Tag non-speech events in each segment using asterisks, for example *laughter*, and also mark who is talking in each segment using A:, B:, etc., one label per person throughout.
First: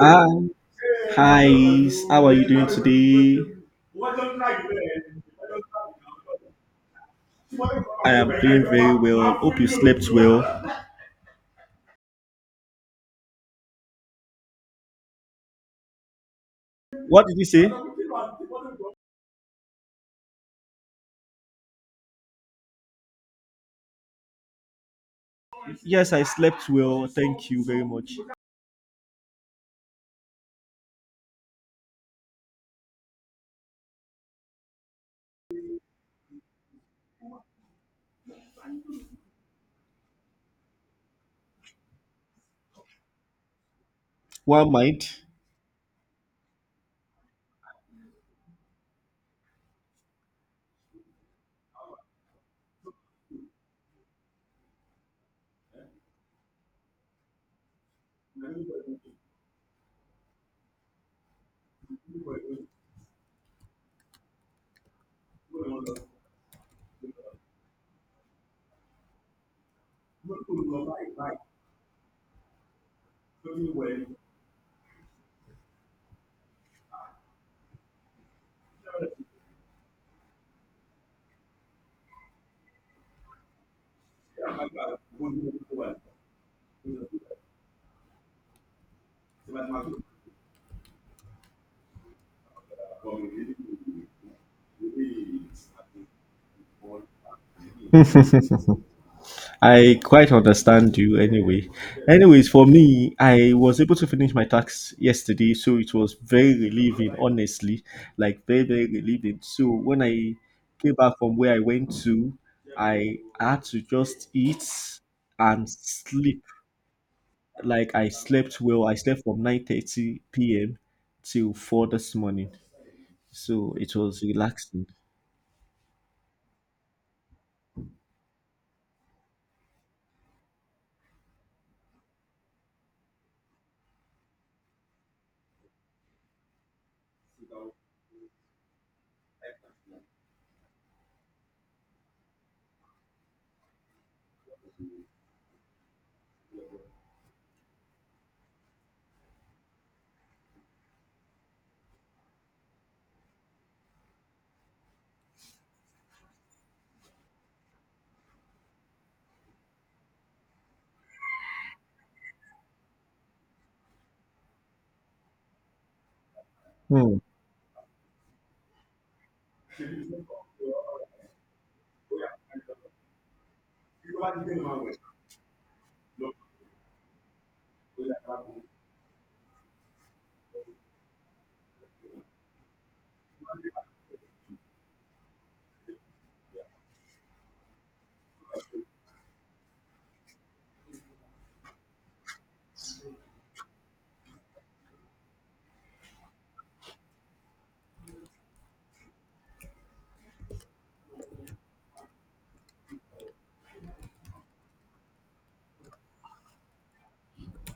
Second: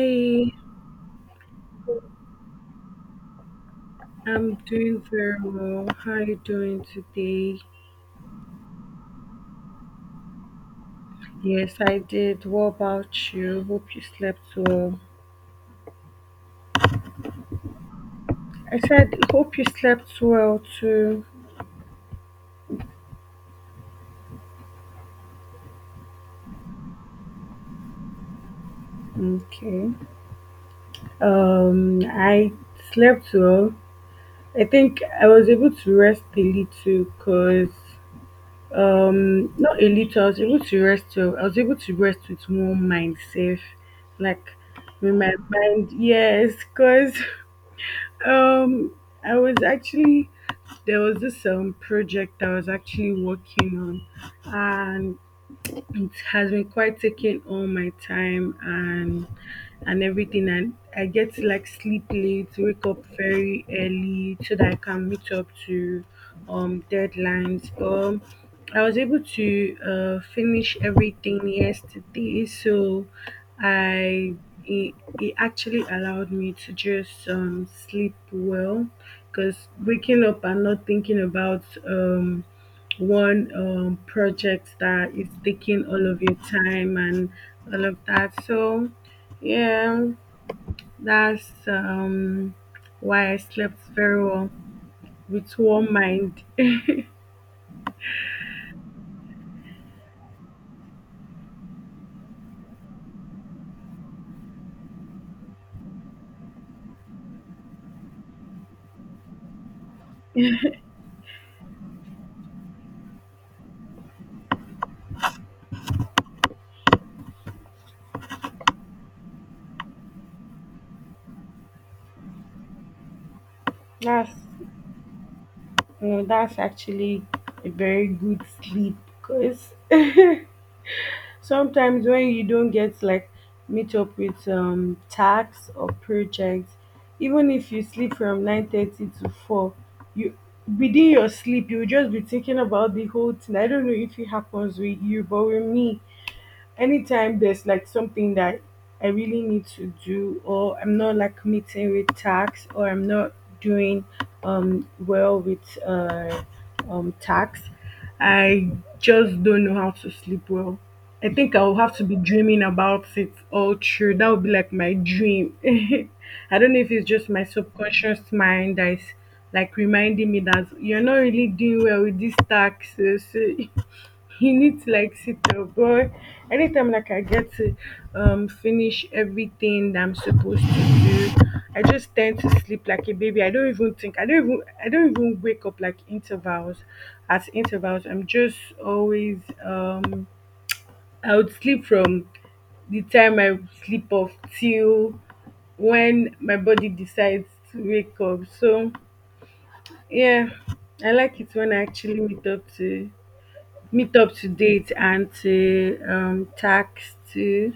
A: Hi, hi. How are you doing today?
B: I'm doing very well. How are you doing today?
A: I am doing very well. Hope you slept well.
B: Yes, I did. What about you? Hope you slept well.
A: What did you say?
B: I said, hope you slept well too.
A: Yes, I slept well. Thank you very much.
B: Okay. I slept well. I think I was able to rest a little because, not a little, I was able to rest well. I was able to rest with more mind safe. Like,
A: One
B: with
A: mind.
B: my mind, yes, because *laughs* Um, I was actually there was this project I was actually working on. It has been quite taking all my time and everything, and I get to like sleep late, wake up very early so that I can meet up to deadlines. I was able to finish everything yesterday, so i it, it actually allowed me to just sleep well because waking up and not thinking about one project that is taking all of your time and all of that. So, yeah, that's why I slept very well with one mind. *laughs*
A: I quite understand you anyway. Anyways, for me, I was able to finish my tax yesterday, so it was very relieving, honestly. Like, very, very relieving. So, when I came back from where I went to, I had to just eat and sleep. Like, I slept well. I slept from 9:30 p.m. till 4 this morning. So, it was
B: That's
A: relaxing.
B: that's actually a very good sleep because *laughs* sometimes when you don't get like meet up with tasks or projects, even if you sleep from 9:30 to 4, you within your sleep you will just be thinking about the whole thing. I don't know if it happens with you, but with me, anytime there's like something that I really need to do, or I'm not like meeting with tax, or I'm not doing well with tax, I just don't know how to sleep well. I think I'll have to be dreaming about it all through. That would be like my dream. *laughs* I don't know if it's
A: Hmm.
B: just my subconscious mind that is like reminding me that you're not really doing well with these taxes. *laughs* He needs like sit-up boy. Anytime like I get to finish everything that I'm supposed to do, I just tend to sleep like a baby. I don't even think I don't even wake up like intervals at intervals. I'm just always um I would sleep from the time I sleep off till when my body decides to wake up. So yeah, I like it when I actually meet up to date and to text too.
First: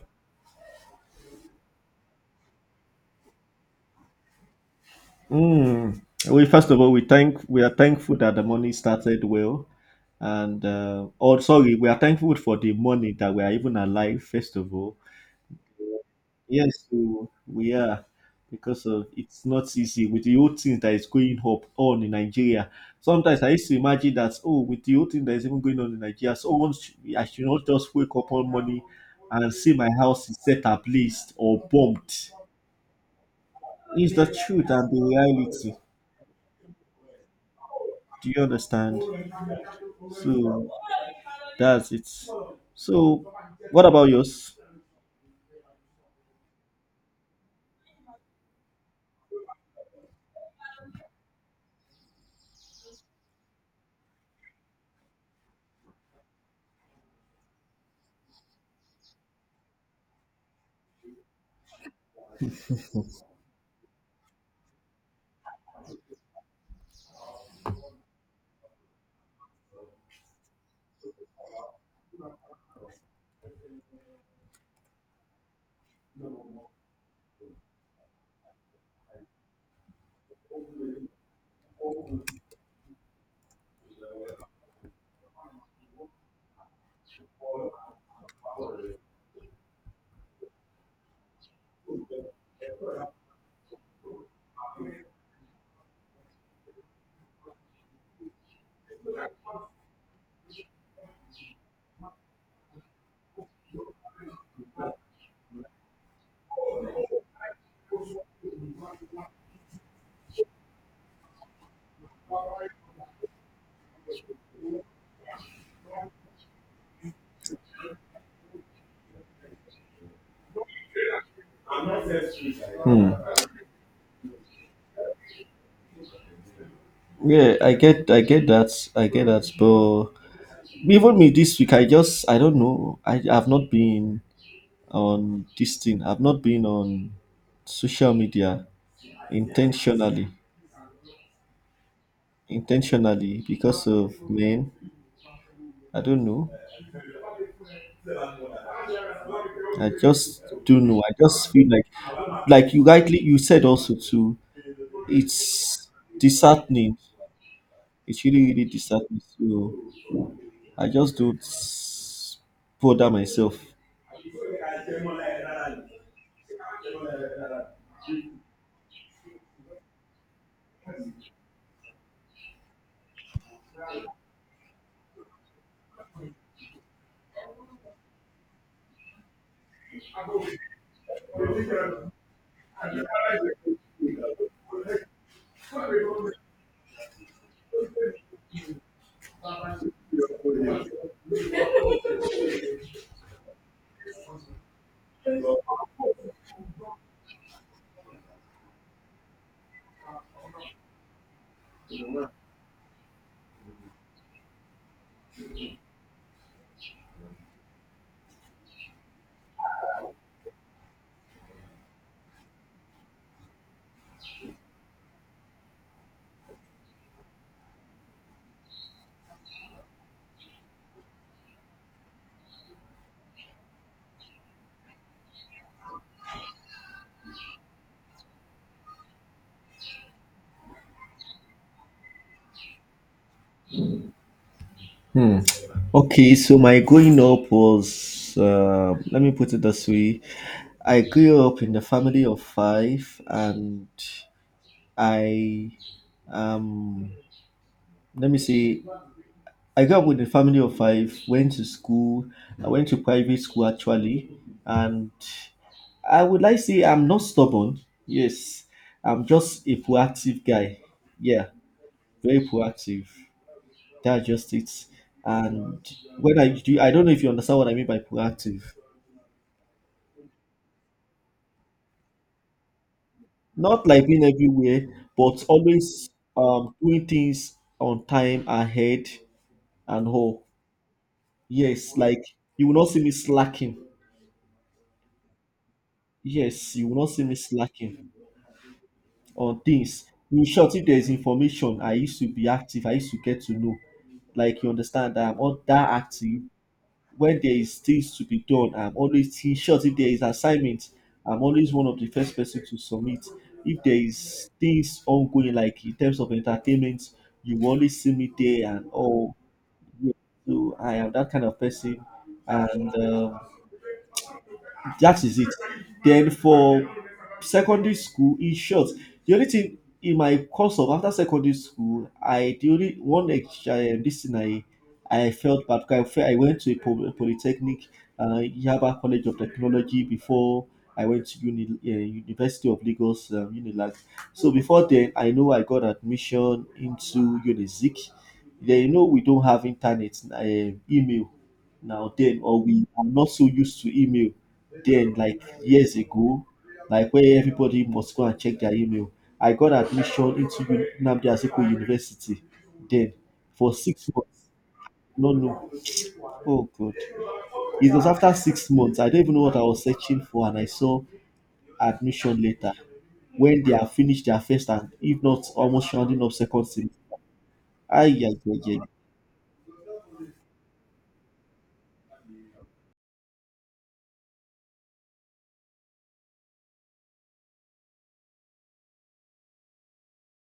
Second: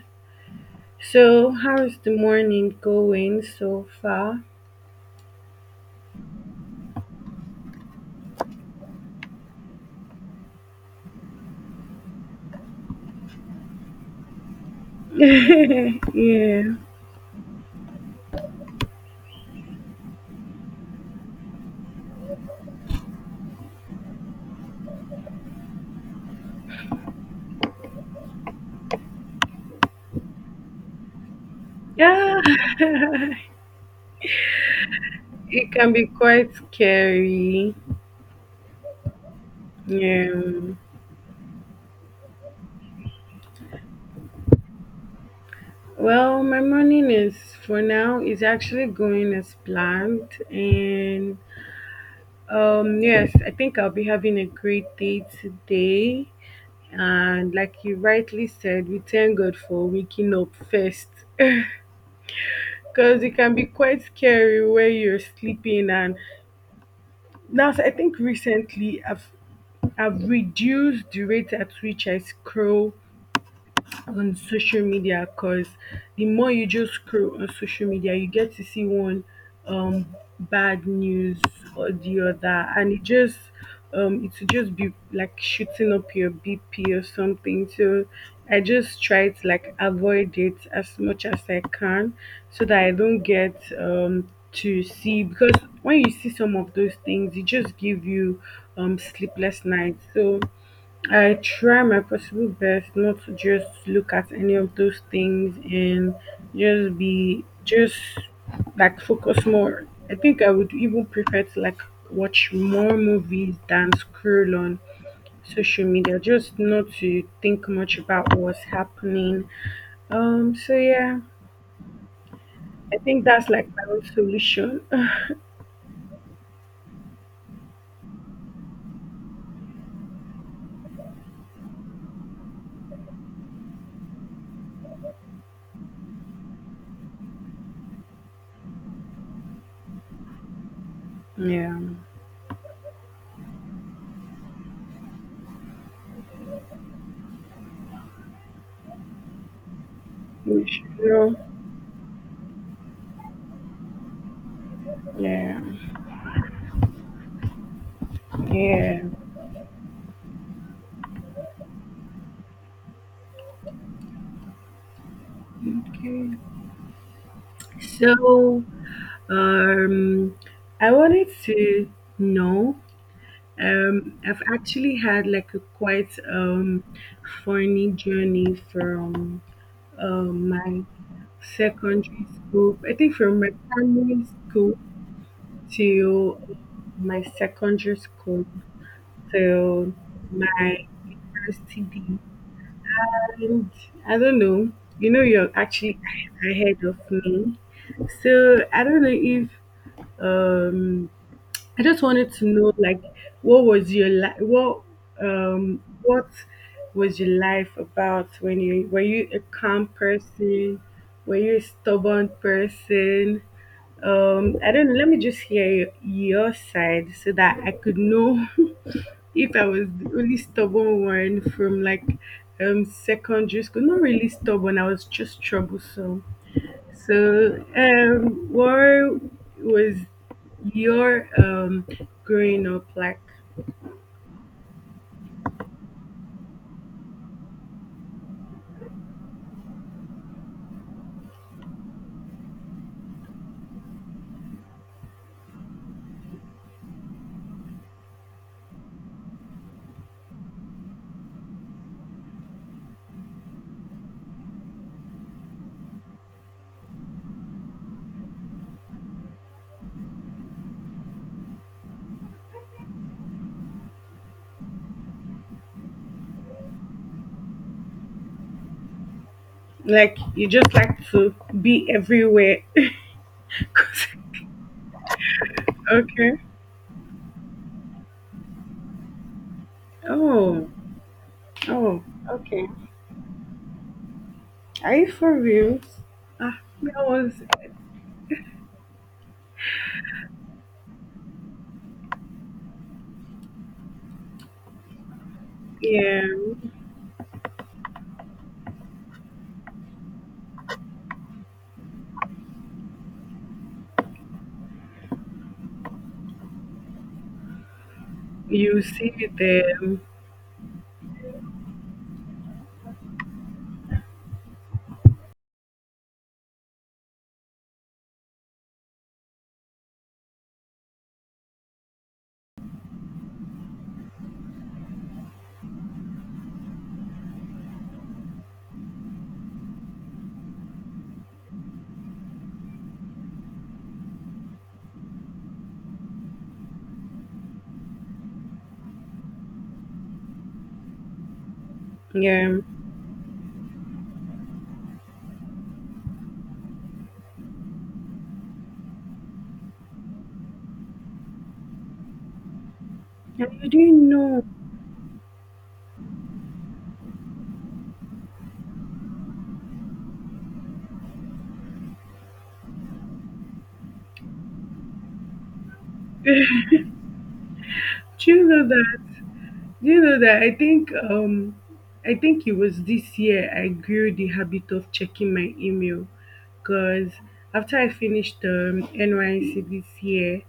B: So, how's the morning going so far?
A: Mm. We, first of all, we are thankful that the money started well, and oh, sorry, we are thankful for the money that we are even alive. First of all,
B: *laughs* Yeah.
A: yes, we are, because of it's not easy with the whole thing that is going up on in Nigeria. Sometimes I used to imagine that, oh, with the whole thing that is even going on in Nigeria, I should not just wake up on money and see my house is set ablaze or bombed.
B: Yeah. *laughs*
A: It's the truth and the
B: It
A: reality.
B: can be quite scary.
A: Do you understand?
B: Yeah.
A: So that's it. So what about yours?
B: Well, my morning is for now is actually going as planned, and yes, I think I'll be having a great day today. And like you rightly said, we thank God for waking up first, because it can be quite scary where you're sleeping and now. So I think recently I've reduced the rate at which I scroll on social media, because the more you just scroll on social media, you get to see one um, bad news or the other, and it just it will just be like shooting up your BP or something. So I just try to like avoid it as much as I can so that I don't get to see, because when you see some of those things, it just give you sleepless nights. So I try my possible best not to just look at any of those things and just be just like focus more. I think I would even prefer to like watch more movies than scroll on social media, just not to think much about what's happening. So yeah, I
A: Hmm.
B: think that's like my own solution. *sighs*
A: Yeah, I get that, I get that. But even me this week, I just, I don't know. I have not been on this thing. I've not been on social media intentionally,
B: Yeah.
A: intentionally because of men. I don't know. I just
B: We
A: don't know. I
B: should,
A: just feel like you said also too.
B: yeah.
A: It's disheartening. It's really, really
B: Yeah.
A: disheartening. So I just don't bother myself.
B: Okay. So Um, I wanted to know. I've actually had like a quite funny journey from my secondary school. I think from my primary school to my secondary school to my university, and I don't know. You know, you're actually ahead of me. So I don't know if um I just wanted to know, like, what was your life? What was your life about? When you were you a calm person? Were you a stubborn person? I don't know. Let me just hear your side so that I could know. *laughs* If I was the only stubborn one from like secondary school. Not really stubborn. I was just troublesome. So, what was your growing up like?
A: Hmm. Okay, so my growing up was, let me put it this way. I grew up in a family of five, and I, um, let me see, I grew up with a family of five, went to school. I went to private school, actually, and I would like to say I'm not stubborn. Yes, I'm just a proactive guy. Yeah, very proactive. That's just it. And when I do, I don't know if you understand what I mean by proactive.
B: Like you just like to be everywhere. *laughs*
A: Not
B: 'Cause-
A: like being everywhere, but always
B: okay.
A: doing things on time, ahead, and all.
B: Oh,
A: Yes,
B: oh.
A: like you will not see me slacking.
B: Are you for real? Ah,
A: Yes, you
B: that
A: will not see
B: was
A: me slacking on things. In short, if there is information, I used to be active. I used to get to know. Like you understand, that I'm not that
B: yeah.
A: active, when there is things to be done, I'm always in short. If there is assignment, I'm always one of the first person to submit. If there is things ongoing, like in terms of entertainment, you will always see me there
B: You
A: and
B: see
A: all.
B: them.
A: Yeah, so I am that kind of person, and that is it. Then for secondary school, in short, the only thing in my course of after secondary school, I the only one ex- this thing I felt bad because I felt I went to a polytechnic, Yaba College of Technology, before I went to University of Lagos, Unilag. So before then, I know I got admission into Unizik. Then, we don't have internet, email now
B: Yeah,
A: then, or
B: and
A: we are not so used to email then, like years ago, like where everybody must go and check their email. I got admission into Nnamdi Azikiwe University then
B: you
A: for six
B: didn't
A: months
B: know.
A: No, no. Oh, God. It was after 6 months. I don't even know what I was searching for, and I saw admission later when they have finished their first and if not almost rounding up second semester. Ay,
B: Do
A: ay,
B: you
A: ay,
B: know
A: ay.
B: that? Do you know that I think it was this year I grew the habit of checking my email, because after I finished NYC this year,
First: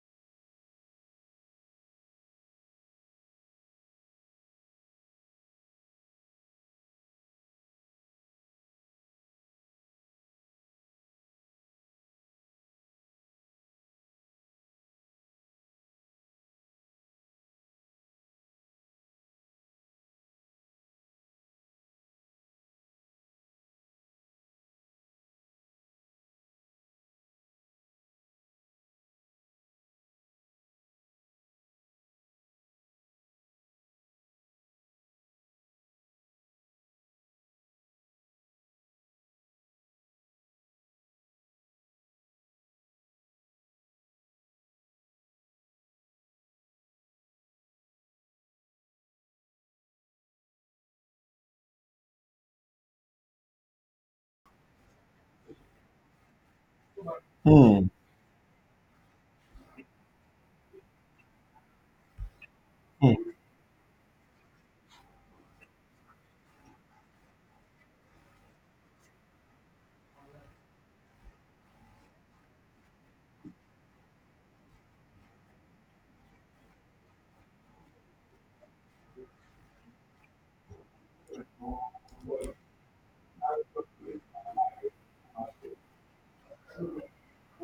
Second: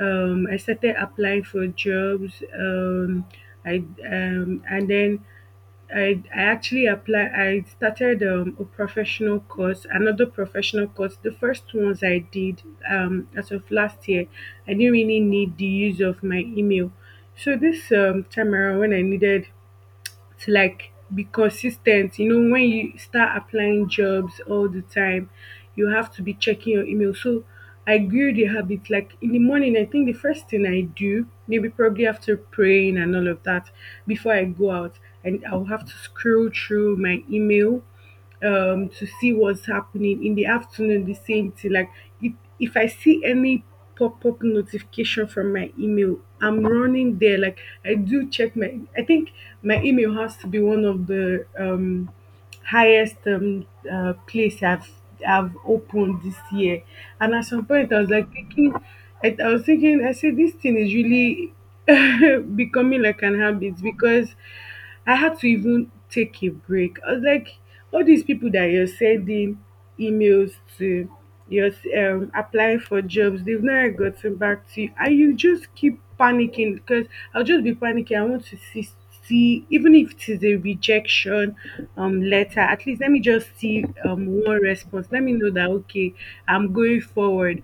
B: I started applying for jobs. I and then I actually apply. I started a professional course, another professional course. The first ones I did as of last year, I didn't really need the use of my email. So this time around, when I needed to like be consistent. You know, when you start applying jobs all the time, you have to be checking your email. So I grew the habit like in the morning, I think the first thing I do, maybe probably after praying and all of that, before I go out, and I'll have to scroll through my email to see what's happening. In the afternoon, the same thing. Like, if if I see any pop-up notification from my email, I'm running there. Like, I do check my I think my email has to be one of the highest place I've opened this year. And at some point I was like thinking, I was thinking, I said, this thing is really *laughs* becoming like
A: Hmm,
B: an habit, because I had to even take a break. I was like, all these people that you're sending emails to, you're applying for jobs, they've never gotten back to you, and you just keep panicking, because I'll just be panicking. I want to see, even if it is a rejection letter, at least let me just see one response. Let me know that okay, I'm going forward.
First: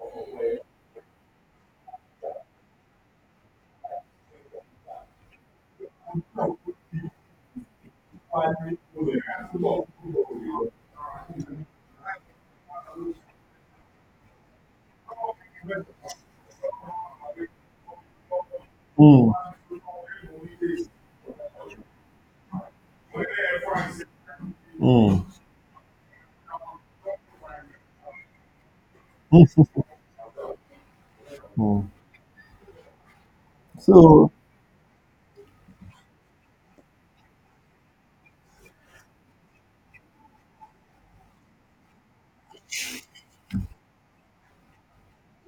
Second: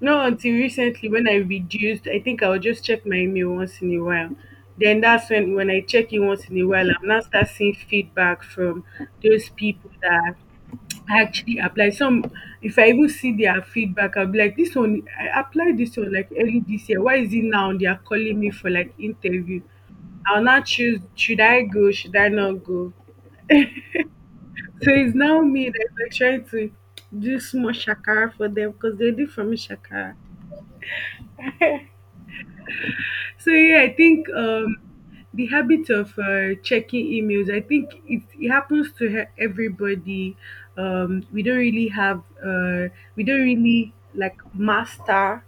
B: Not until recently when I reduced, I think I'll just check my email once in a while. Then that's when I check it once in a while, I'm now start seeing feedback from those people that actually apply. Some, if I even see their feedback, I'll be like, this one I applied this one like early this year. Why is it now they are calling me for like
A: hmm,
B: interview? I'll not choose, should I go, should I not go? So it's
A: hmm,
B: now me that we're trying to do small shakara for them, because they did for me
A: hmm,
B: shakara.
A: *laughs* hmm.
B: So yeah, I think
A: So,
B: the habit of checking emails, I think it happens to he- everybody. We don't really have, we don't really like master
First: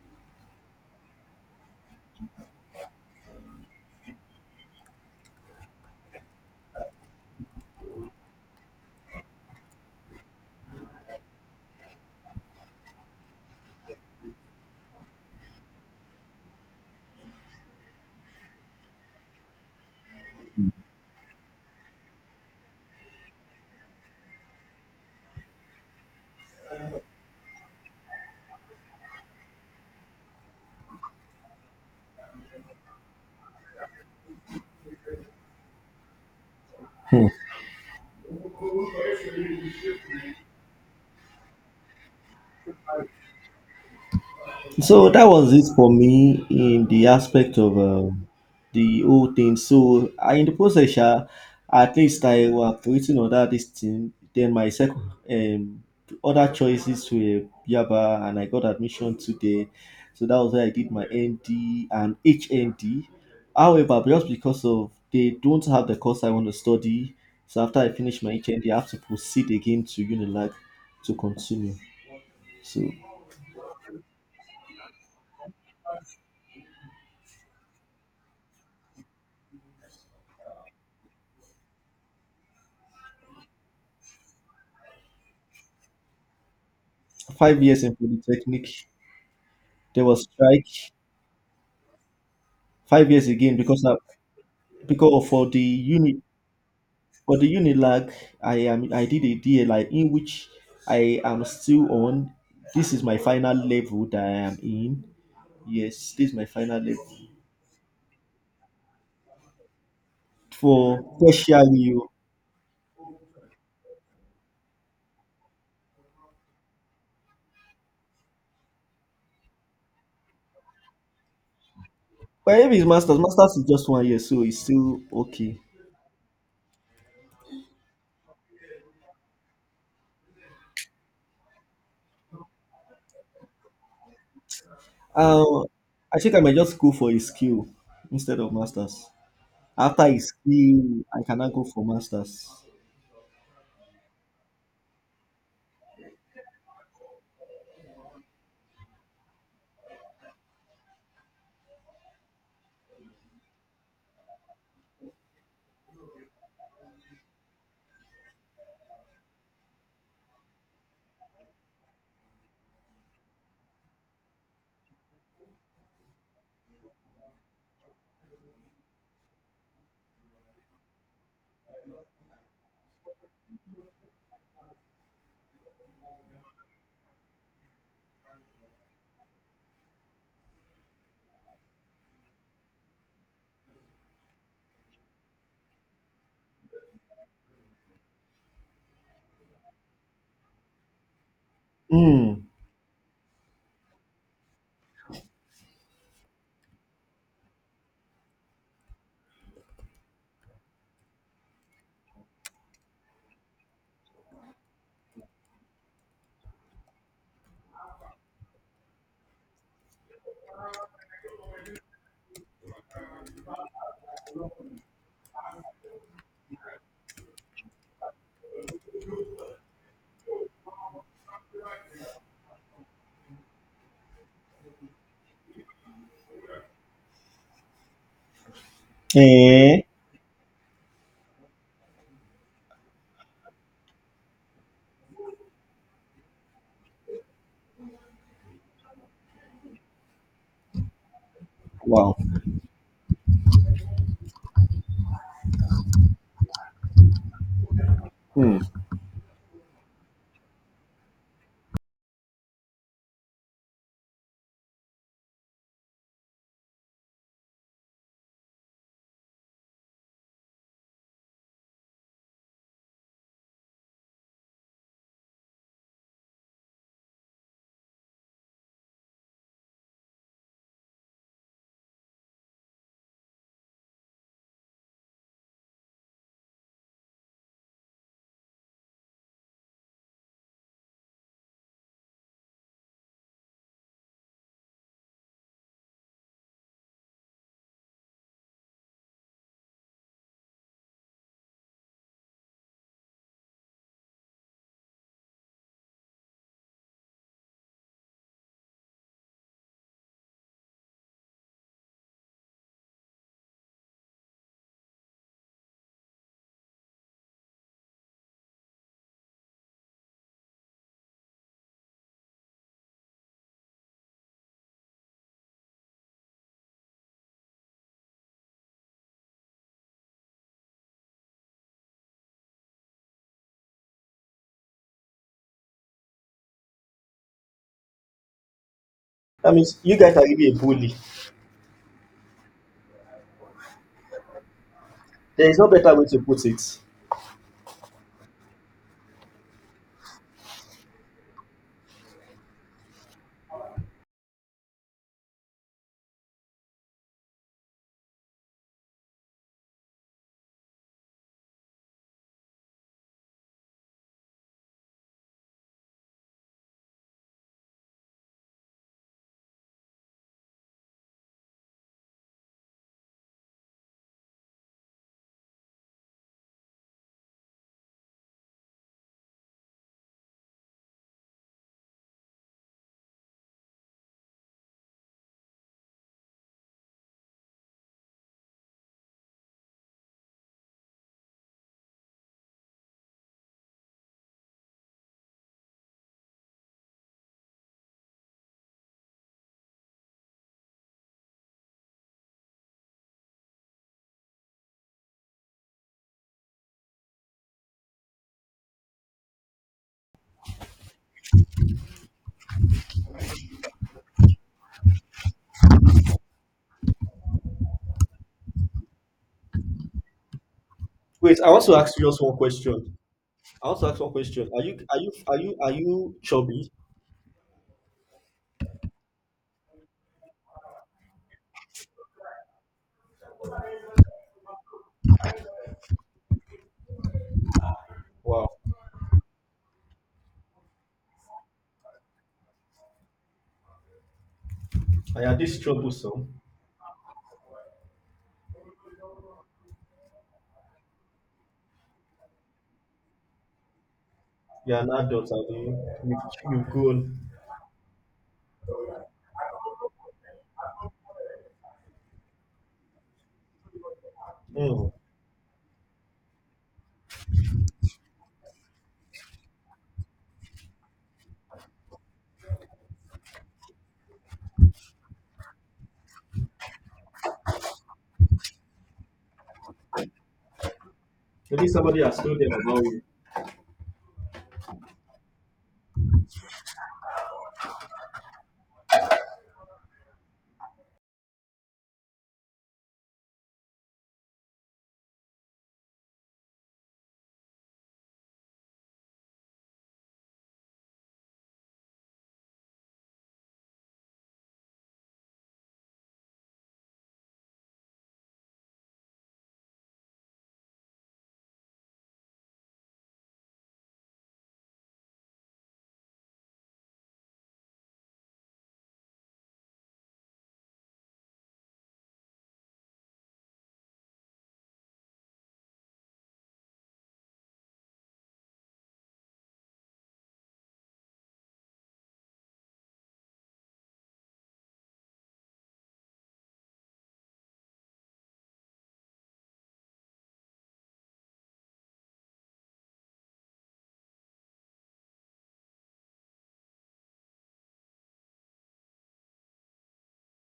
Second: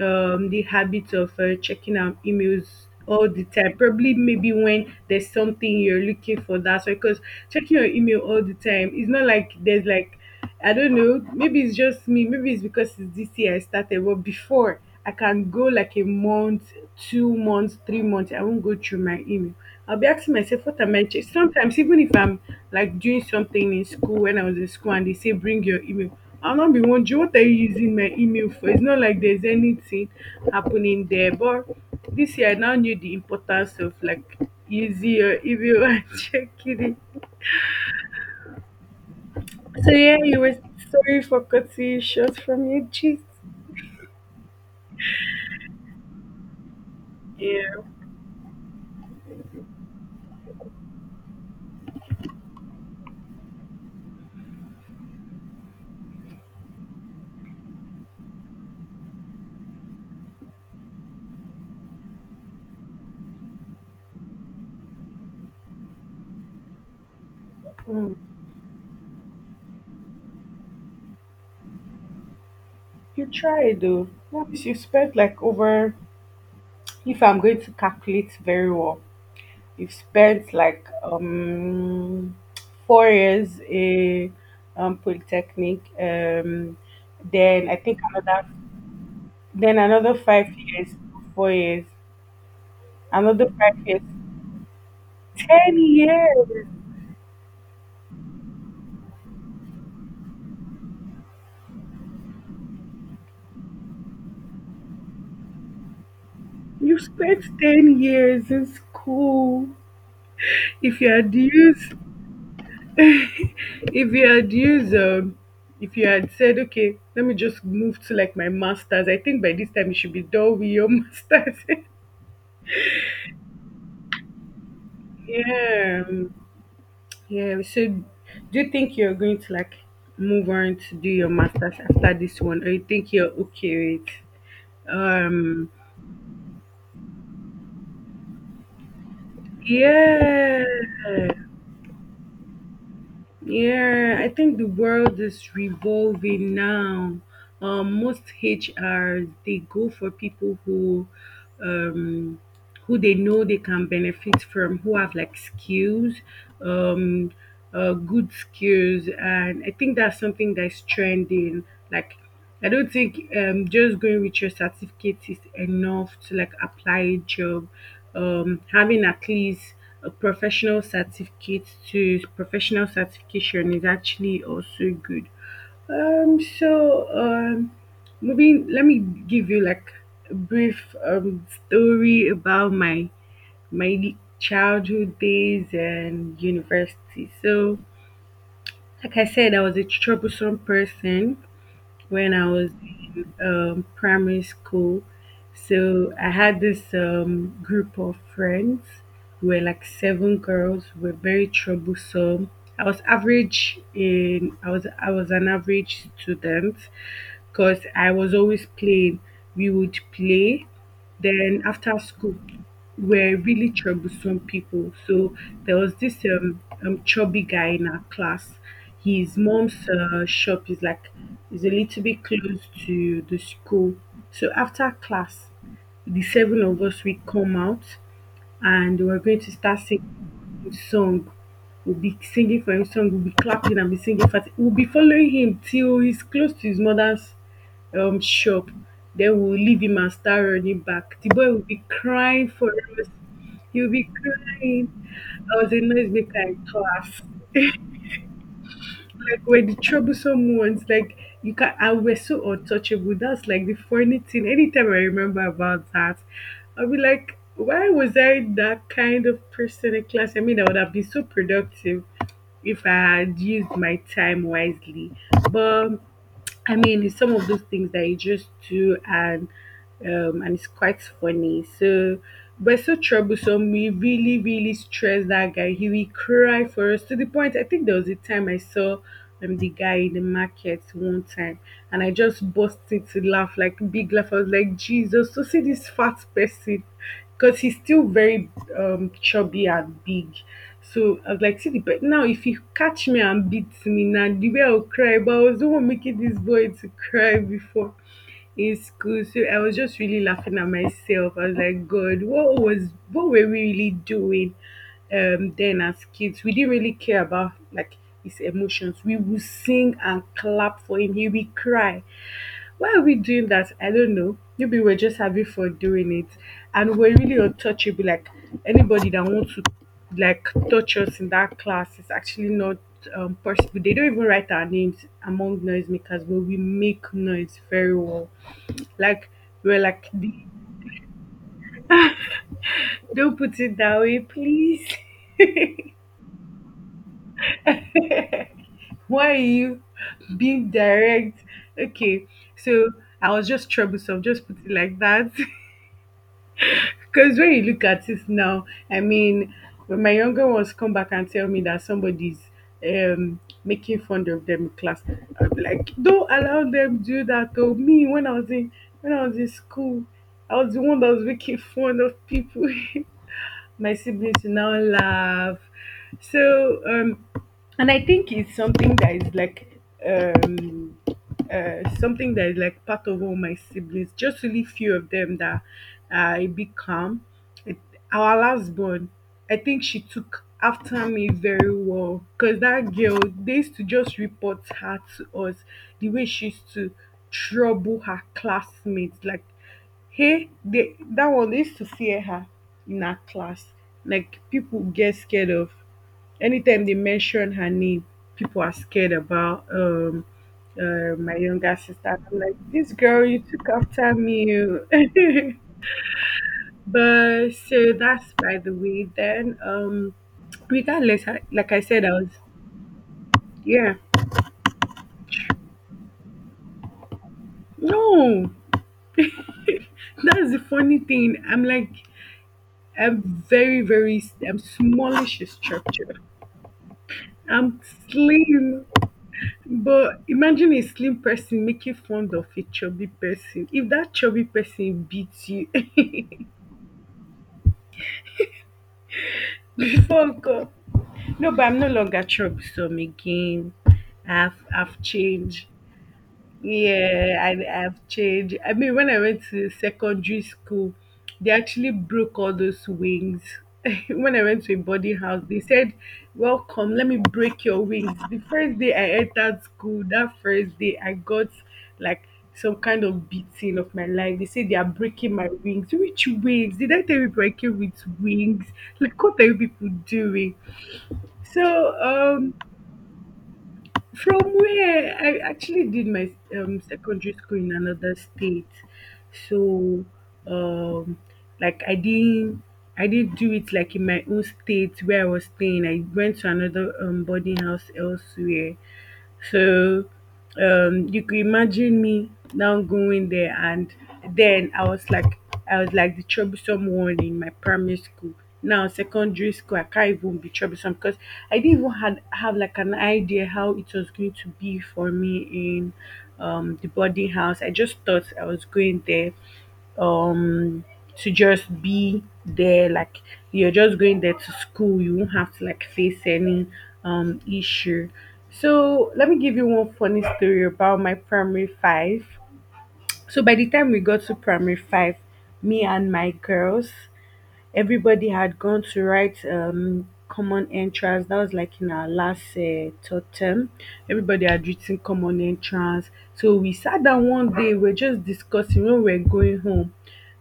B: the habit of checking our emails all the time. Probably maybe when there's something you're looking for, that's because checking your email all the time, it's not like there's like I don't know. Maybe it's just me. Maybe it's because it's this year I started. But before, I can go like a month, 2 months, 3 months. I won't go through my email. I'll be asking myself, what am I? Che- Sometimes, even if I'm like doing something in school, when I was in school and they say, bring your email, I'll not be wondering, what are you using my email for? It's not like there's anything happening there. But this year, I now knew the importance of like using your email *laughs* and checking it.
A: hmm.
B: So yeah, you were sorry for cutting you short from your gist.
A: So that was it for me in the aspect of
B: Yeah.
A: the whole thing. So I, in the process, at least I was waiting on that this thing. Then my second um, other choices were Yaba, and I got admission today. So that was where I did my ND and HND. However, just because of they don't have the course I want to study, so after I
B: Mm.
A: finish my HND, I have to proceed again to Unilag to continue. So.
B: You tried though. That means you spent like over, if I'm going to calculate very well, you've spent like 4 years in polytechnic.
A: five
B: Then I
A: years in
B: think another
A: polytechnic,
B: then
A: there
B: another
A: was
B: 5 years,
A: strike,
B: 4 years,
A: 5 years
B: another
A: again
B: five
A: because I,
B: years,
A: because
B: ten years.
A: for the Unilag I did a DA, like, in which I am still on. This is my final level that I am in. Yes, this is my final
B: You
A: level
B: spent 10 years in school.
A: for
B: If you had
A: tertiary
B: used
A: o.
B: if you had used if you had said okay let me just move to like my masters, I think by this time you should be done with your *laughs* masters.
A: But if it's masters, masters is just 1 year, so it's still okay.
B: Yeah. Yeah, so do you think you're going to like move on to do your masters after this one, or you think you're okay with
A: um
B: um
A: I think I might just go for a skill instead of masters. After a
B: yeah
A: skill I cannot go for masters.
B: yeah. I think the world is revolving now. Most HRs they go for people um who they know they can benefit from, who have like skills, um, good skills, and I think that's something that's trending. Like, I don't think just going with your certificate is enough to like apply a job. Having at least a professional certificate to professional certification is actually also good, so maybe let me give you like a brief story about my childhood days and university. So, like I said, I was a troublesome person when I
A: Hmm.
B: was in primary school. So I had this group of friends. We were like seven girls. We were very troublesome. I was an average student, 'cause I was always playing. We would play, then after school, we're really troublesome people. So there was this chubby guy in our class. His mom's shop is a little bit close to the school. So after class, the seven of us we come out and we're going to start
A: Eh,
B: singing song. We'll be singing for him song. We'll be clapping and be singing for him. We'll be following him till he's close to his mother's shop. Then we'll leave him and start running back. The boy will be
A: wow.
B: crying for us. He'll be crying. I was a noisemaker in class,
A: Hmm.
B: like we're the troublesome ones. Like you can, and we're so untouchable. That's like the funny thing. Anytime I remember about that, I'll be like, why was I that kind of person in class? I mean, I would have been so productive if I had used my time wisely. But I mean, it's some of those things that you just do, and it's quite funny. So, but it's so troublesome. We really, really stress that guy. He will cry for us to the point. I think there was a time I saw the guy in the market one time, and I just busted to laugh like big laugh. I was like, Jesus! So see this fat person, because he's still very chubby and big. So I was like, now if he catch me and beat me now, the way I'll cry. But I was the one making this boy to cry before in school. So I was just really laughing at myself. I was like, God, what were we really doing then as kids? We didn't really care about like his emotions. We would sing and clap for him. He would cry. Why are we doing that? I don't know. Maybe we're just having fun doing it. And we're really untouchable. Like anybody that wants to like touch us in that class is actually not possible. They don't even write our names among noisemakers, but we make noise very well. Like
A: That means
B: we're
A: you
B: like
A: guys are really a bully.
B: Don't put it that way, please.
A: There is no better way to put it.
B: *laughs* Why are you being direct? Okay. So I was just troublesome, just put it like that. *laughs* Because when you look at it now, I mean, when my younger ones come back and tell me that somebody's making fun of them in class, I'm like, don't allow them do that. To me, when I was in school, I was the one that was making fun of people. *laughs* My siblings will now laugh. So, and I think it's something that is like, um, something that is like part of all my siblings. Just really few of them that are a bit calm. It, our last born, I think she took after me very well, because that girl, they used to just report her to us the way she used to trouble her classmates. Like, hey, they, that one they used to fear her in her class. Like people get scared of, anytime they mention her name, people are scared about my younger sister. I'm like, this girl, you took after me, oh. *laughs* But that's by the way. Then regardless,
A: Wait, I want
B: like
A: to
B: I
A: ask
B: said,
A: you
B: I
A: just
B: was,
A: one question. I want to
B: yeah.
A: ask one question. Are you chubby?
B: No, that's the funny thing. I'm very very I'm smallish in structure. I'm
A: Wow.
B: slim, but imagine a slim person making fun of a chubby person. If that chubby person
A: I Are you
B: beats
A: this
B: you,
A: troublesome?
B: *laughs* before God. No, but I'm no longer chubby some again. I've
A: You're an
B: I've
A: adult, are
B: changed.
A: you? You grown.
B: Yeah, I've changed. I mean, when I went to secondary school, they actually broke all those wings. *laughs* When I went to a
A: Hmm.
B: boarding house, they said, "Welcome, let me break your wings." The first day I entered school, that first day I got like some kind of beating of my life. They said they are breaking my wings. Which wings? Did I tell you breaking with wings? Like what are you people doing?
A: Maybe
B: So
A: somebody has told them
B: um
A: about you.
B: from where I actually did my secondary school in another state, so um, like I didn't do it like in my own state where I was staying. I went to another boarding house elsewhere, so, you could imagine me now going there, and then I was like the troublesome one in my primary school. Now secondary school, I can't even be troublesome because I didn't even had have like an idea how it was going to be for me in the boarding house. I just thought I was going there um to just be there, like you're just going there to school, you won't have to like face any issue. So let me give you one funny story about my primary five. So by the time we got to primary five, me and my girls, everybody had gone to write common entrance. That was like in our last third term. Everybody had written common entrance. So we sat down one day, we are just discussing when we are going home.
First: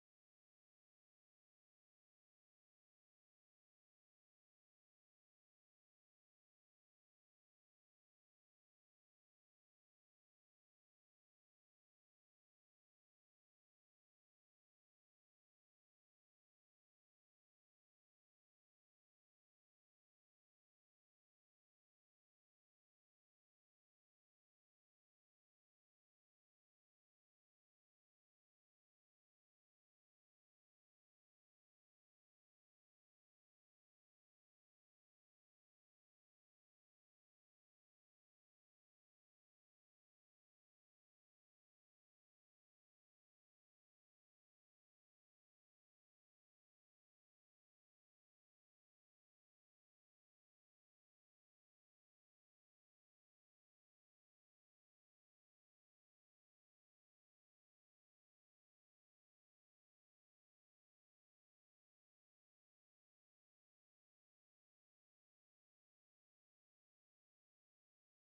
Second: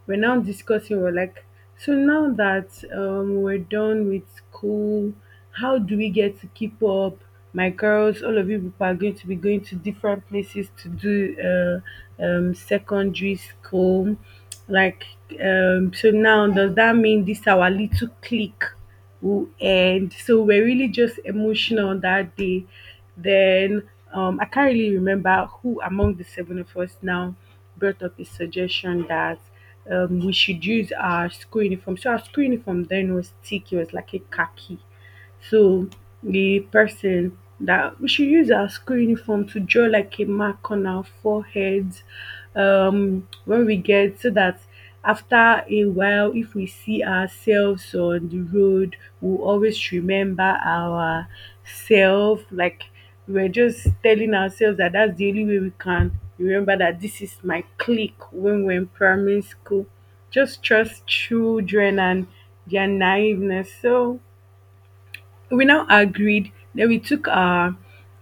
B: We're now discussing, we're like, so now that we're done with school, how do we get to keep up? My girls, all of you people are going to be going to different places to do secondary school, like, so now does that mean this our little clique will end? So we're really just emotional that day. Then I can't really remember who among the seven of us now brought up a suggestion that we should use our school uniform. So our school uniform then was thick; it was like a khaki. So the person that, we should use our school uniform to draw like a mark on our foreheads when we get, so that after a while if we see ourselves on the road we'll always remember our self. Like, we're just telling ourselves that that's the only way we can remember that this is my clique when we're in primary school. Just trust children and their naiveness. So we now agreed, then we took our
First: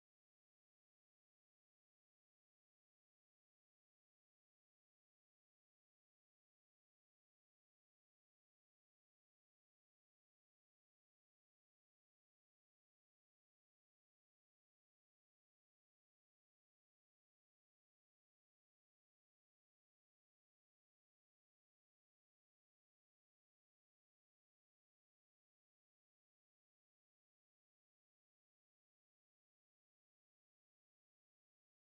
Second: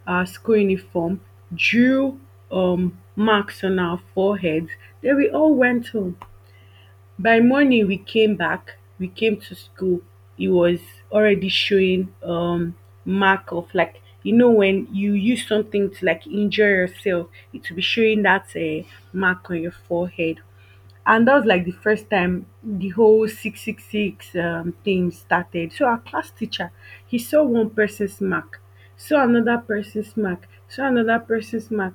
B: our school uniform, drew marks on our foreheads, then we all went home. By morning we came back, we came to school. It was already showing mark of, like, you know when you use something to like injure yourself, it will be showing that mark on your forehead. And that was like the first time the whole 666 thing started. So our class teacher, he saw one person's mark, saw another person's mark, saw another person's mark,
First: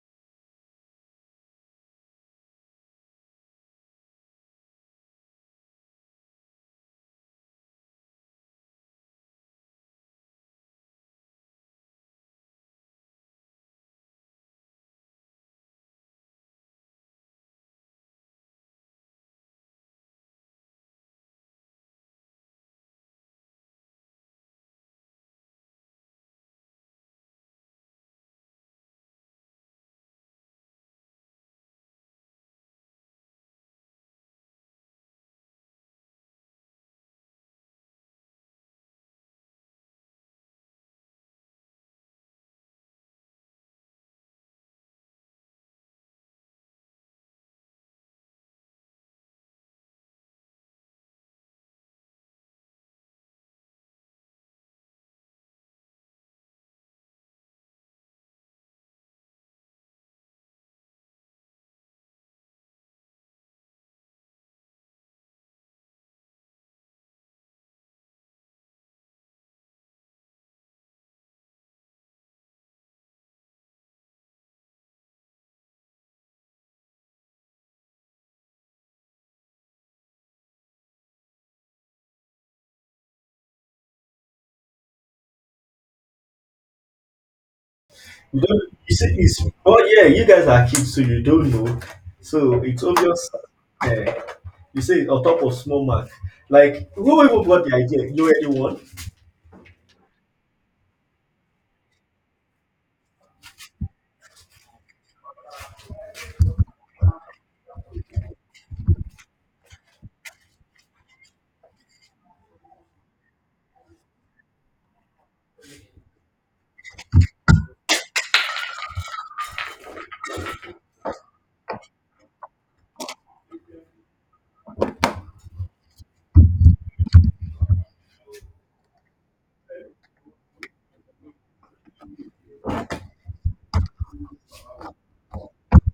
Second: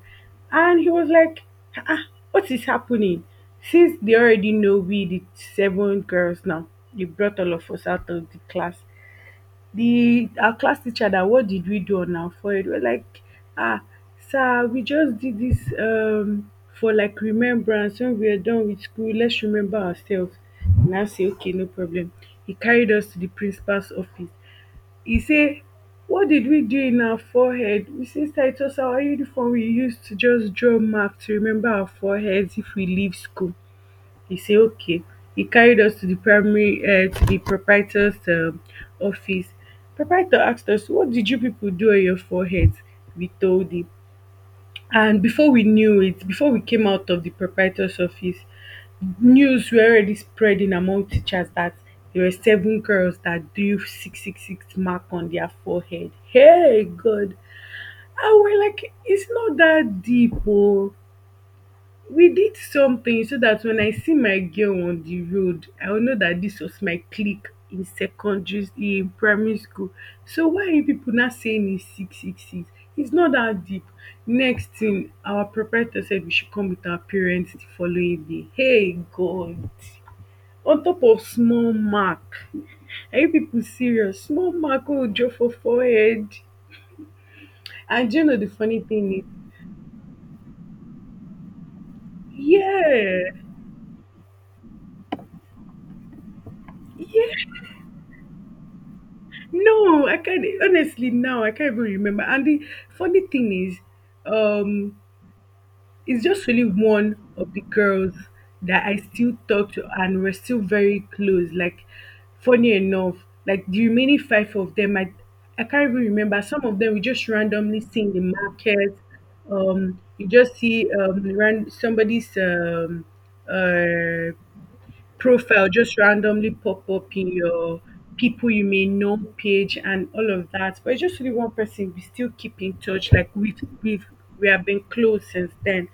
B: and he was like, ah, what is happening? Since they already know we the seven girls now, they brought all of us out of the class. The our class teacher, that what did we do on our forehead? We're like, ah, sir, we just did this for like remembrance when we are done with school. Let's remember ourselves. And I say, okay, no problem. He carried us to the principal's office. He say, what did we do in our forehead? We say, sir, it was our uniform we used to just draw map to remember our foreheads if we leave school. He said, okay. He carried us to the proprietor's office. Proprietor asked us, what did you people do on your foreheads? We told him. And before we knew it, before we came out of the proprietor's office, news were already spreading among teachers that there were seven girls that drew 666 mark on their forehead. Hey, God. And we're like, it's not that deep. Oh, we did something so that when I see my girl on the road, I will know that this was my clique in primary school. So why are you people not saying it's 666? It's not that deep. Next thing, our proprietor said we should come with our parents the following day. Hey God! On top of small mark, are you people serious? Small mark will draw for forehead. And do you know
A: You
B: the
A: don't,
B: funny
A: you
B: thing
A: see,
B: is,
A: it's, oh, yeah, you guys are kids, so you don't know. So it's
B: yeah,
A: obvious. Yeah. You say on top of small mark. Like, who
B: yeah.
A: even got the idea? You already won.
B: No, I can't even remember. And the funny thing is, um, it's just really one of the girls that I still talk to and we're still very close. Like, funny enough, like the remaining five of them, I can't even remember. Some of them we just randomly see in the market. You just see ran somebody's uh profile just randomly pop up in your people you may know page and all of that. But it's just really one person. We still keep in touch. Like we have been close since then.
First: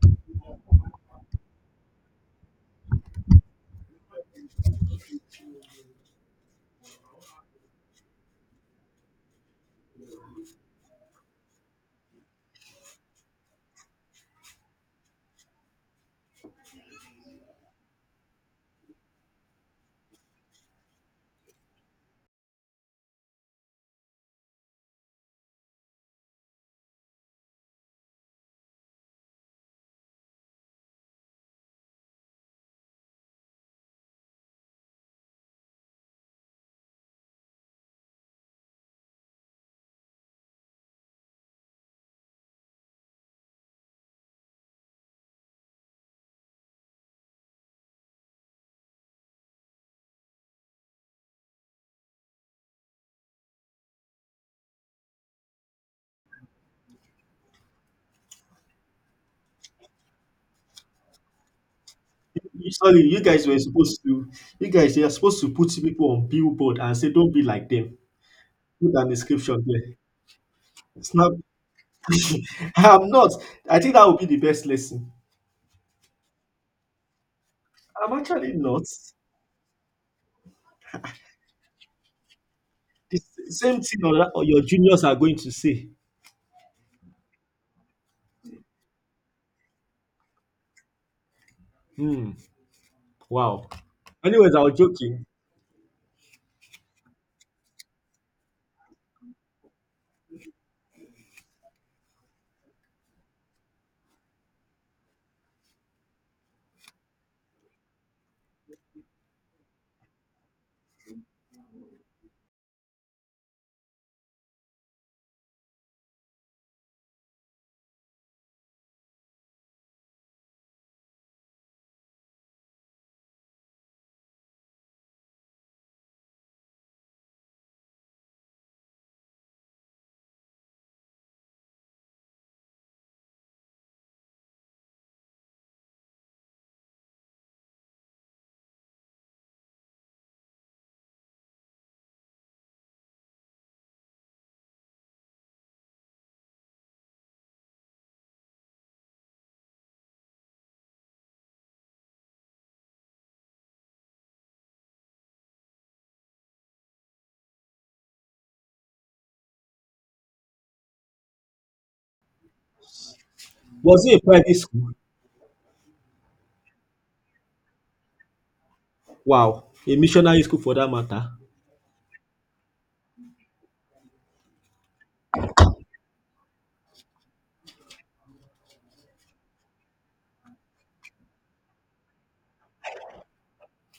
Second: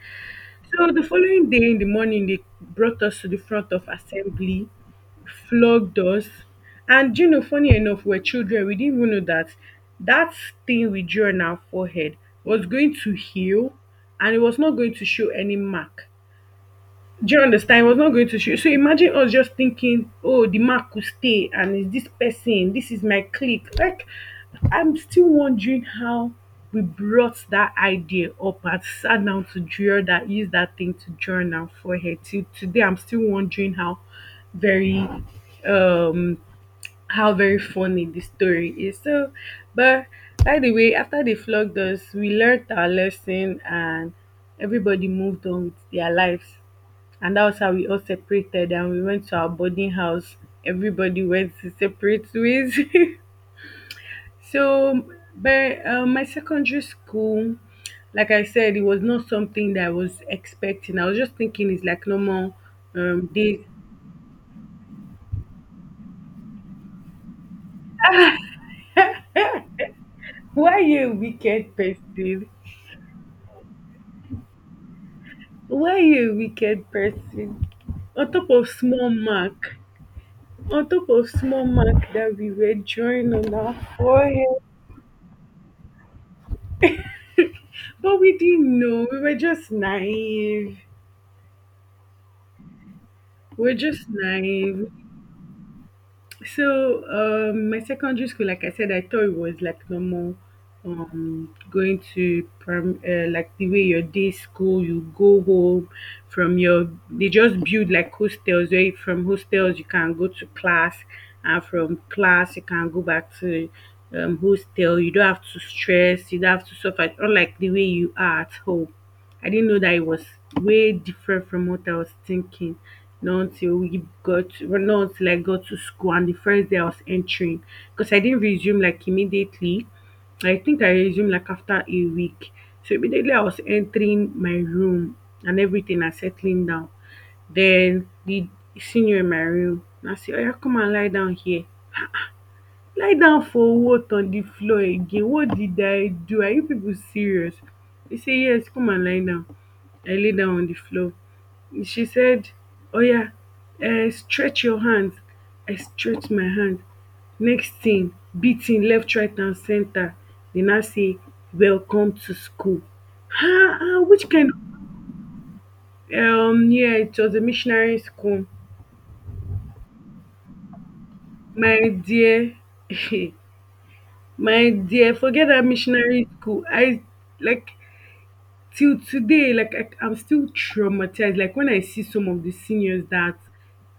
B: So the following day in the morning, they brought us to the front of assembly, flogged us, and funny enough, we're children. We didn't even know that that thing we drew on our forehead was going to heal, and it was not going to show any mark. Do you understand? He was not going to shoot. So imagine us just thinking, oh, the man could stay and is this person, this is my clique. Like, I'm still wondering how we brought that idea up and sat down to draw that, use that thing to journal for her. Till today, I'm still wondering very, um, how very funny the story is. But by the way, after they flogged us, we learned our lesson, and everybody moved on with their lives, and that was how we all separated and we went to our boarding house. Everybody went to separate ways. *laughs* so, but My secondary school, like I said, it was not something that I was expecting. I was just thinking it's like normal
A: Sorry, you guys were
B: days.
A: supposed to. You guys are supposed to put people on billboard and say, "Don't be like them." Put an
B: Eh,
A: inscription there.
B: *laughs* why are you a
A: It's not.
B: wicked person?
A: I'm not. I think that would be the best lesson.
B: Why are you a wicked person?
A: I'm
B: On top
A: actually
B: of
A: not.
B: small mark, on top of small mark that we were
A: The
B: drawing on
A: s-
B: our
A: same thing, or,
B: forehead.
A: your juniors are going to say.
B: But we didn't know. We were just naive.
A: Hmm. Wow.
B: We're just
A: Anyways, I was
B: naive.
A: joking.
B: So, my secondary school, like I said, I thought it was like normal going to prim like the way your day school you go home from your they just build like hostels from hostels you can go to class, and from class you can go back to hostel. You don't have to stress, you don't have to suffer, unlike the way you are at home. I didn't know that it was way different from what I was thinking, not until we got well, not until I got to school. And the first day I was entering, because I didn't resume like immediately, I think I resumed like after a week. So immediately I was entering my room and everything and settling down. Then the senior in my room, and I say, oh yeah, come and lie down here, lie down for what? On the floor again? What did I do? Are you people serious? He said yes, come and lie down. I lay down on the floor. She said, oh yeah, stretch your hands. I stretched my hand. Next thing, beating left, right and center. Then I say, welcome to school. Ah ah,
A: Was it a
B: which kind
A: private school?
B: of, yeah, it was a missionary school.
A: Wow. A missionary school for that matter.
B: My dear. *laughs* My dear, forget that missionary school. I like Till today, like I'm still traumatized. Like when I see some of the seniors that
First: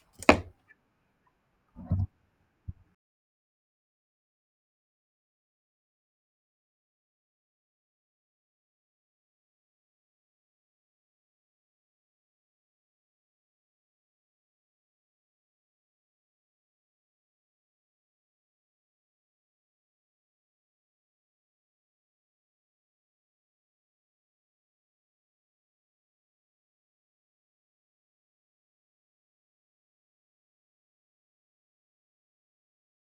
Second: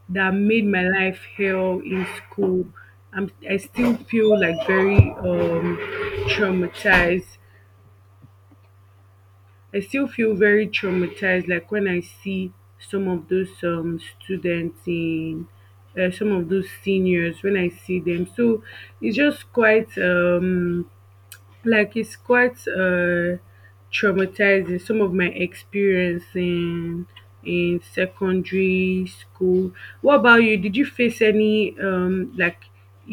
B: that made my life hell in school, I still feel like very traumatized. I still feel very traumatized. Like when I see some of those students in some of those seniors when I see them. So it's just quite like, it's quite, traumatizing. Some of my experience in secondary school. What about you? Did you face any like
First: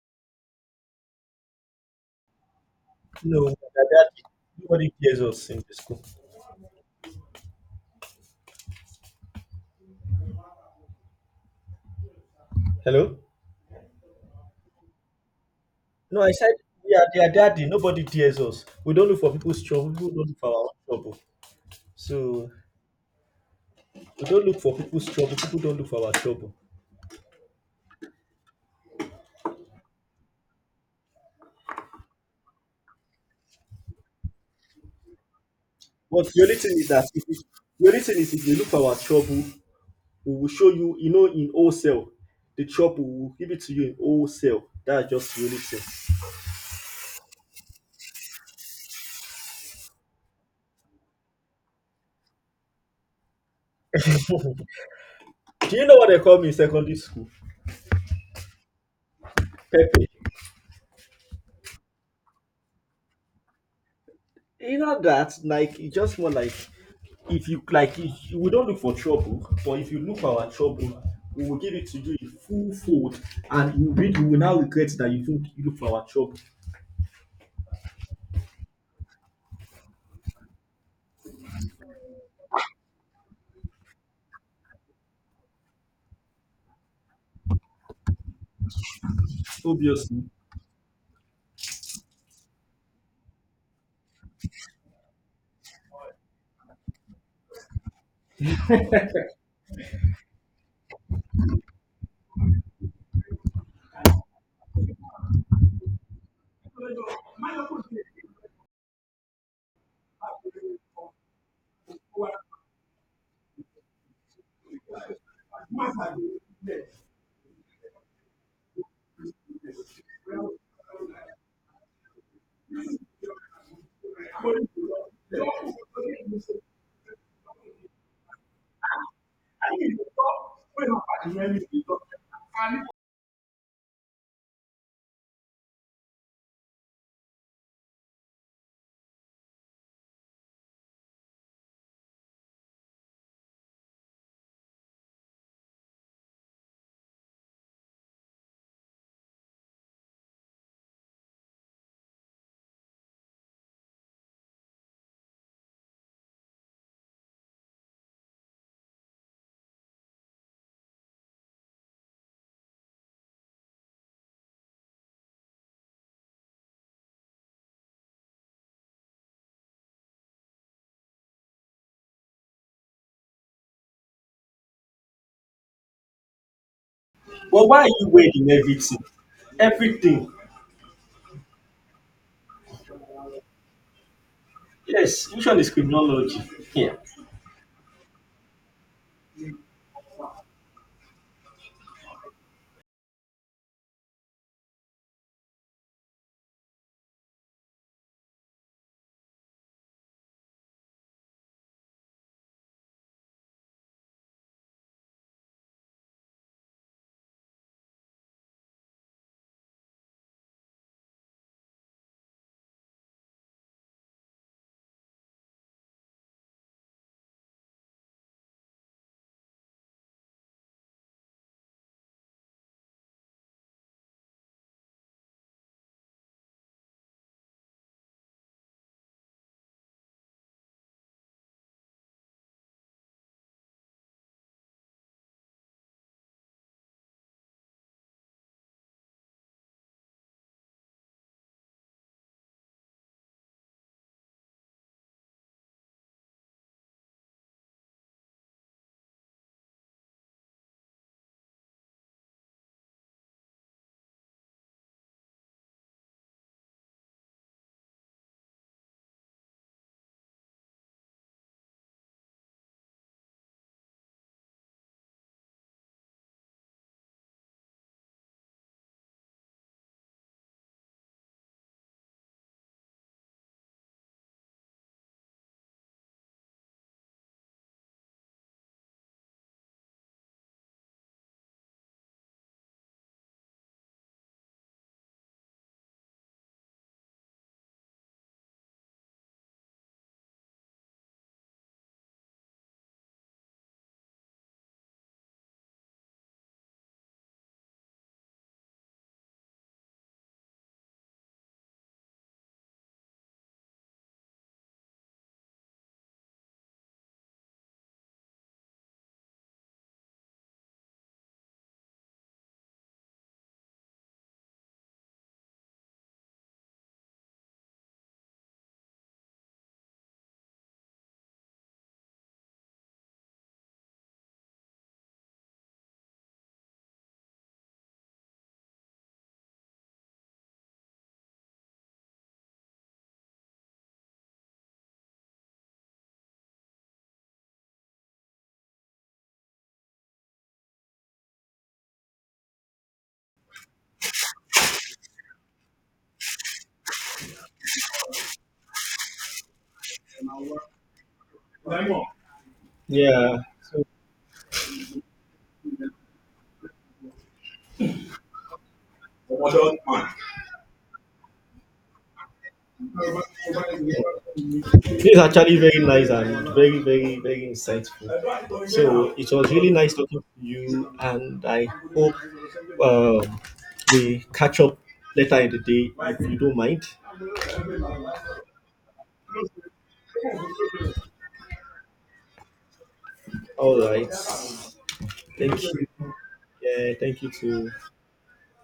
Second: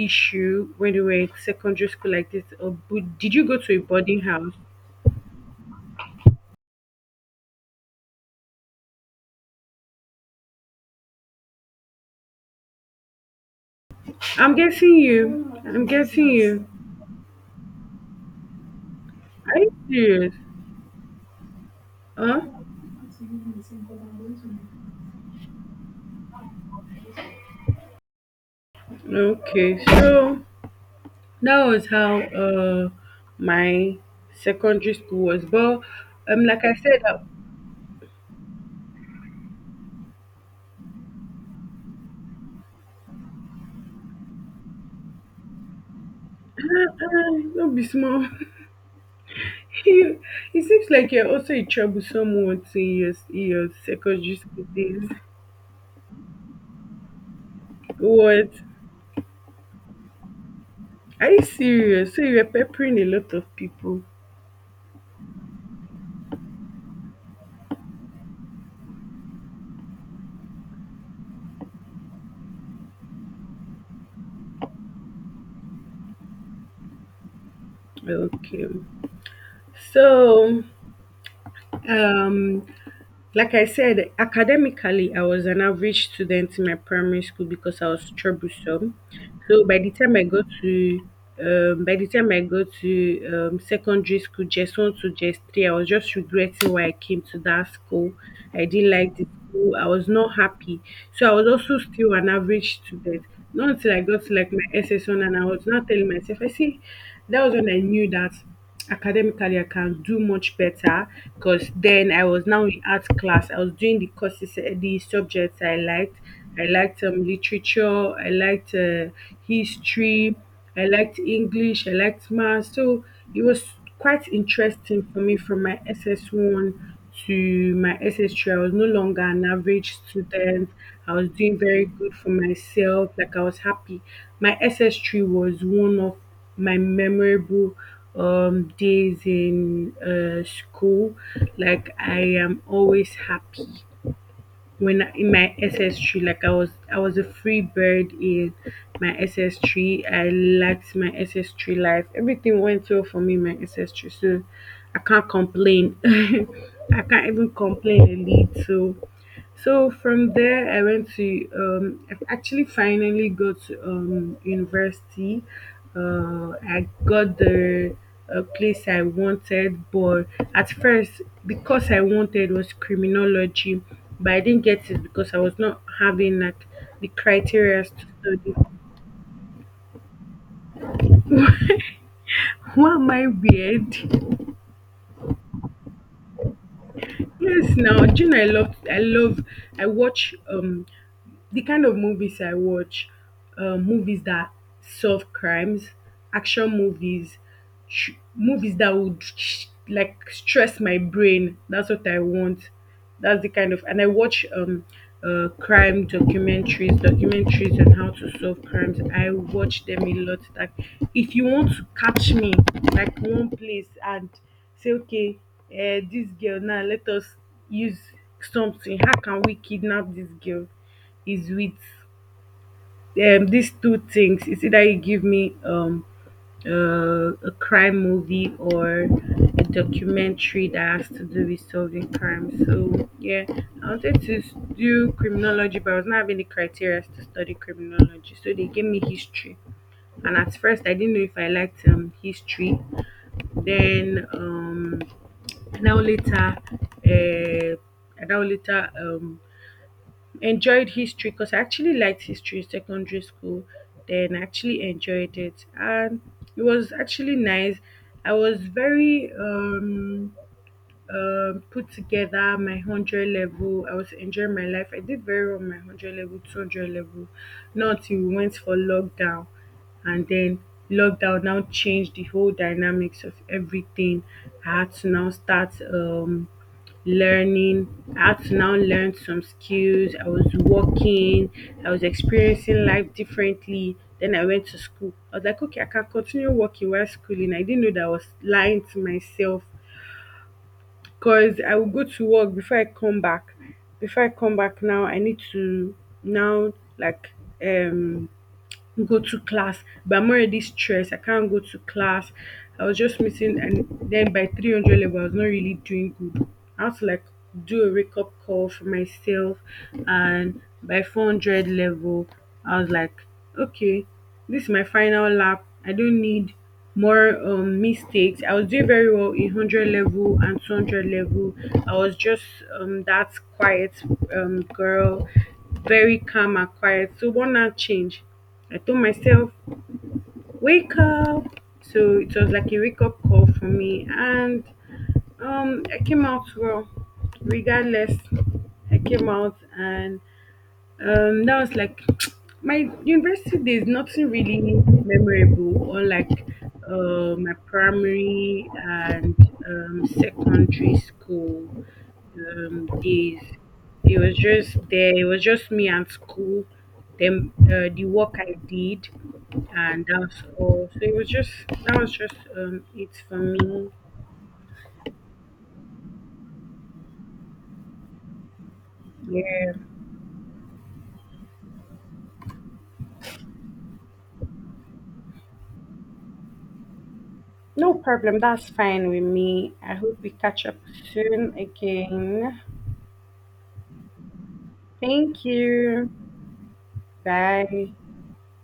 B: issue when you were in secondary school like this? Or did you
A: No.
B: go to a boarding house?
A: Nobody cares us in the school. Hello.
B: I'm guessing you. I'm
A: No,
B: guessing
A: I said
B: you.
A: we are their daddy. Nobody tears us. We don't look for
B: Are
A: people's
B: you
A: trouble. People don't
B: serious?
A: look for our own trouble.
B: Huh?
A: So we don't look for people's trouble. People don't look for our trouble.
B: Okay. So that was how my secondary school was. But
A: But
B: like I said,
A: the only thing is if you look for our trouble, we will show you. In wholesale, the trouble we will give it to you in wholesale. That's just the only
B: don't be small. *laughs* *laughs* You, it seems like you're also a troublesome one in your secondary school
A: thing.
B: days.
A: *laughs* Do you know what they call me in secondary school?
B: What?
A: Pepe.
B: Are you serious? So you're peppering a lot of people.
A: You know that, like, it's just more like, if you like, if we don't look for trouble, but if you look for our trouble, we will give it to you in full fold, and you will now regret that you think you look for our trouble.
B: Okay. So, um, like I said, academically, I was an average student in my primary school because I was troublesome. So by the time
A: Obviously.
B: I go to by the time I go to secondary school, just one to just three, I was just regretting why I came to that school. I didn't like the school. I was not happy. So I was also still an average student. Not until I got to like my SS1 and I was not telling myself, I see, that was when I knew that academically I can do much better, because then I was now in art class. I was doing the courses, the subjects I liked. I liked literature. I liked history. I liked English. I liked math. So it was quite interesting for me from my SS1 to my SS3. I was no longer an average student. I was doing very good for myself. Like I was happy. My SS3 was one of my memorable days in school. Like I am always happy in my SS3. Like I was a free bird in my SS3. I liked my SS3 life. Everything went well for me in my SS3. So I can't complain. *laughs* I can't even complain a little. So from there, I actually finally go to university. I got the place I wanted, but at first, because I wanted was criminology, but I didn't get it because I was not having like the
A: But why
B: criteria
A: are
B: to
A: you wearing
B: study.
A: everything, everything?
B: Why am I weird? *laughs*
A: Yes. Which one is criminology? Yeah.
B: Yes, now June. I love. I love. I watch the kind of movies movies that solve crimes, action movies, movies that would like stress my brain. That's what I want. That's the kind of and I watch crime documentaries, documentaries on how to solve crimes. I watch them a lot. Like if you want to catch me like one place and say okay, this girl now, let us use something. How can we kidnap this girl? Is with these two things. It's either you give me a crime movie or a documentary that has to do with solving crime. So yeah, I wanted to do criminology, but I was not having the criteria to study criminology. So they gave me history, and at first I didn't know if I liked history. Then um, now later, Now later enjoyed history because I actually liked history in secondary school. Then I actually enjoyed it, and it was actually nice. I was very put together my 100 level. I was enjoying my life. I did very well on my 100 level, 200 level. Not till we went for lockdown. And then lockdown now changed the whole dynamics of everything. I had to now start learning. I had to now learn some skills. I was working. I was experiencing life differently. Then I went to school. I was like, okay, I can continue working while schooling. I didn't know that I was lying to myself, cause I will go to work before I come back. Before I come back now, I need to now like um go to class, but I'm already stressed. I can't go to class. I was just missing, and then by 300 level, I was not really doing good. I had to like do a wake up call for myself, and by 400 level, I was like, okay, this is my final lap. I don't need more mistakes. I was doing very well in 100 level and 200 level. I was just that quiet girl, very calm and quiet. So, one now change. I told myself, wake up. So it was like a wake up call for me. And I came out well, regardless. I came out, and that was like *tsk* my university days, nothing really memorable or like my primary and secondary school
A: Yeah.
B: days.
A: So
B: It was just there, it was just me and school, then the work I did, and that's all. So it was just that was just it for me.
A: this is actually very nice and very, very, very insightful. So it was really
B: Yeah,
A: nice talking to you, and I hope, um, we catch up later in the day, if you don't mind.
B: no problem, that's fine with me. I hope we catch up soon again.
A: All right.
B: Thank
A: Thank you.
B: you.
A: Yeah, thank you too.
B: Bye.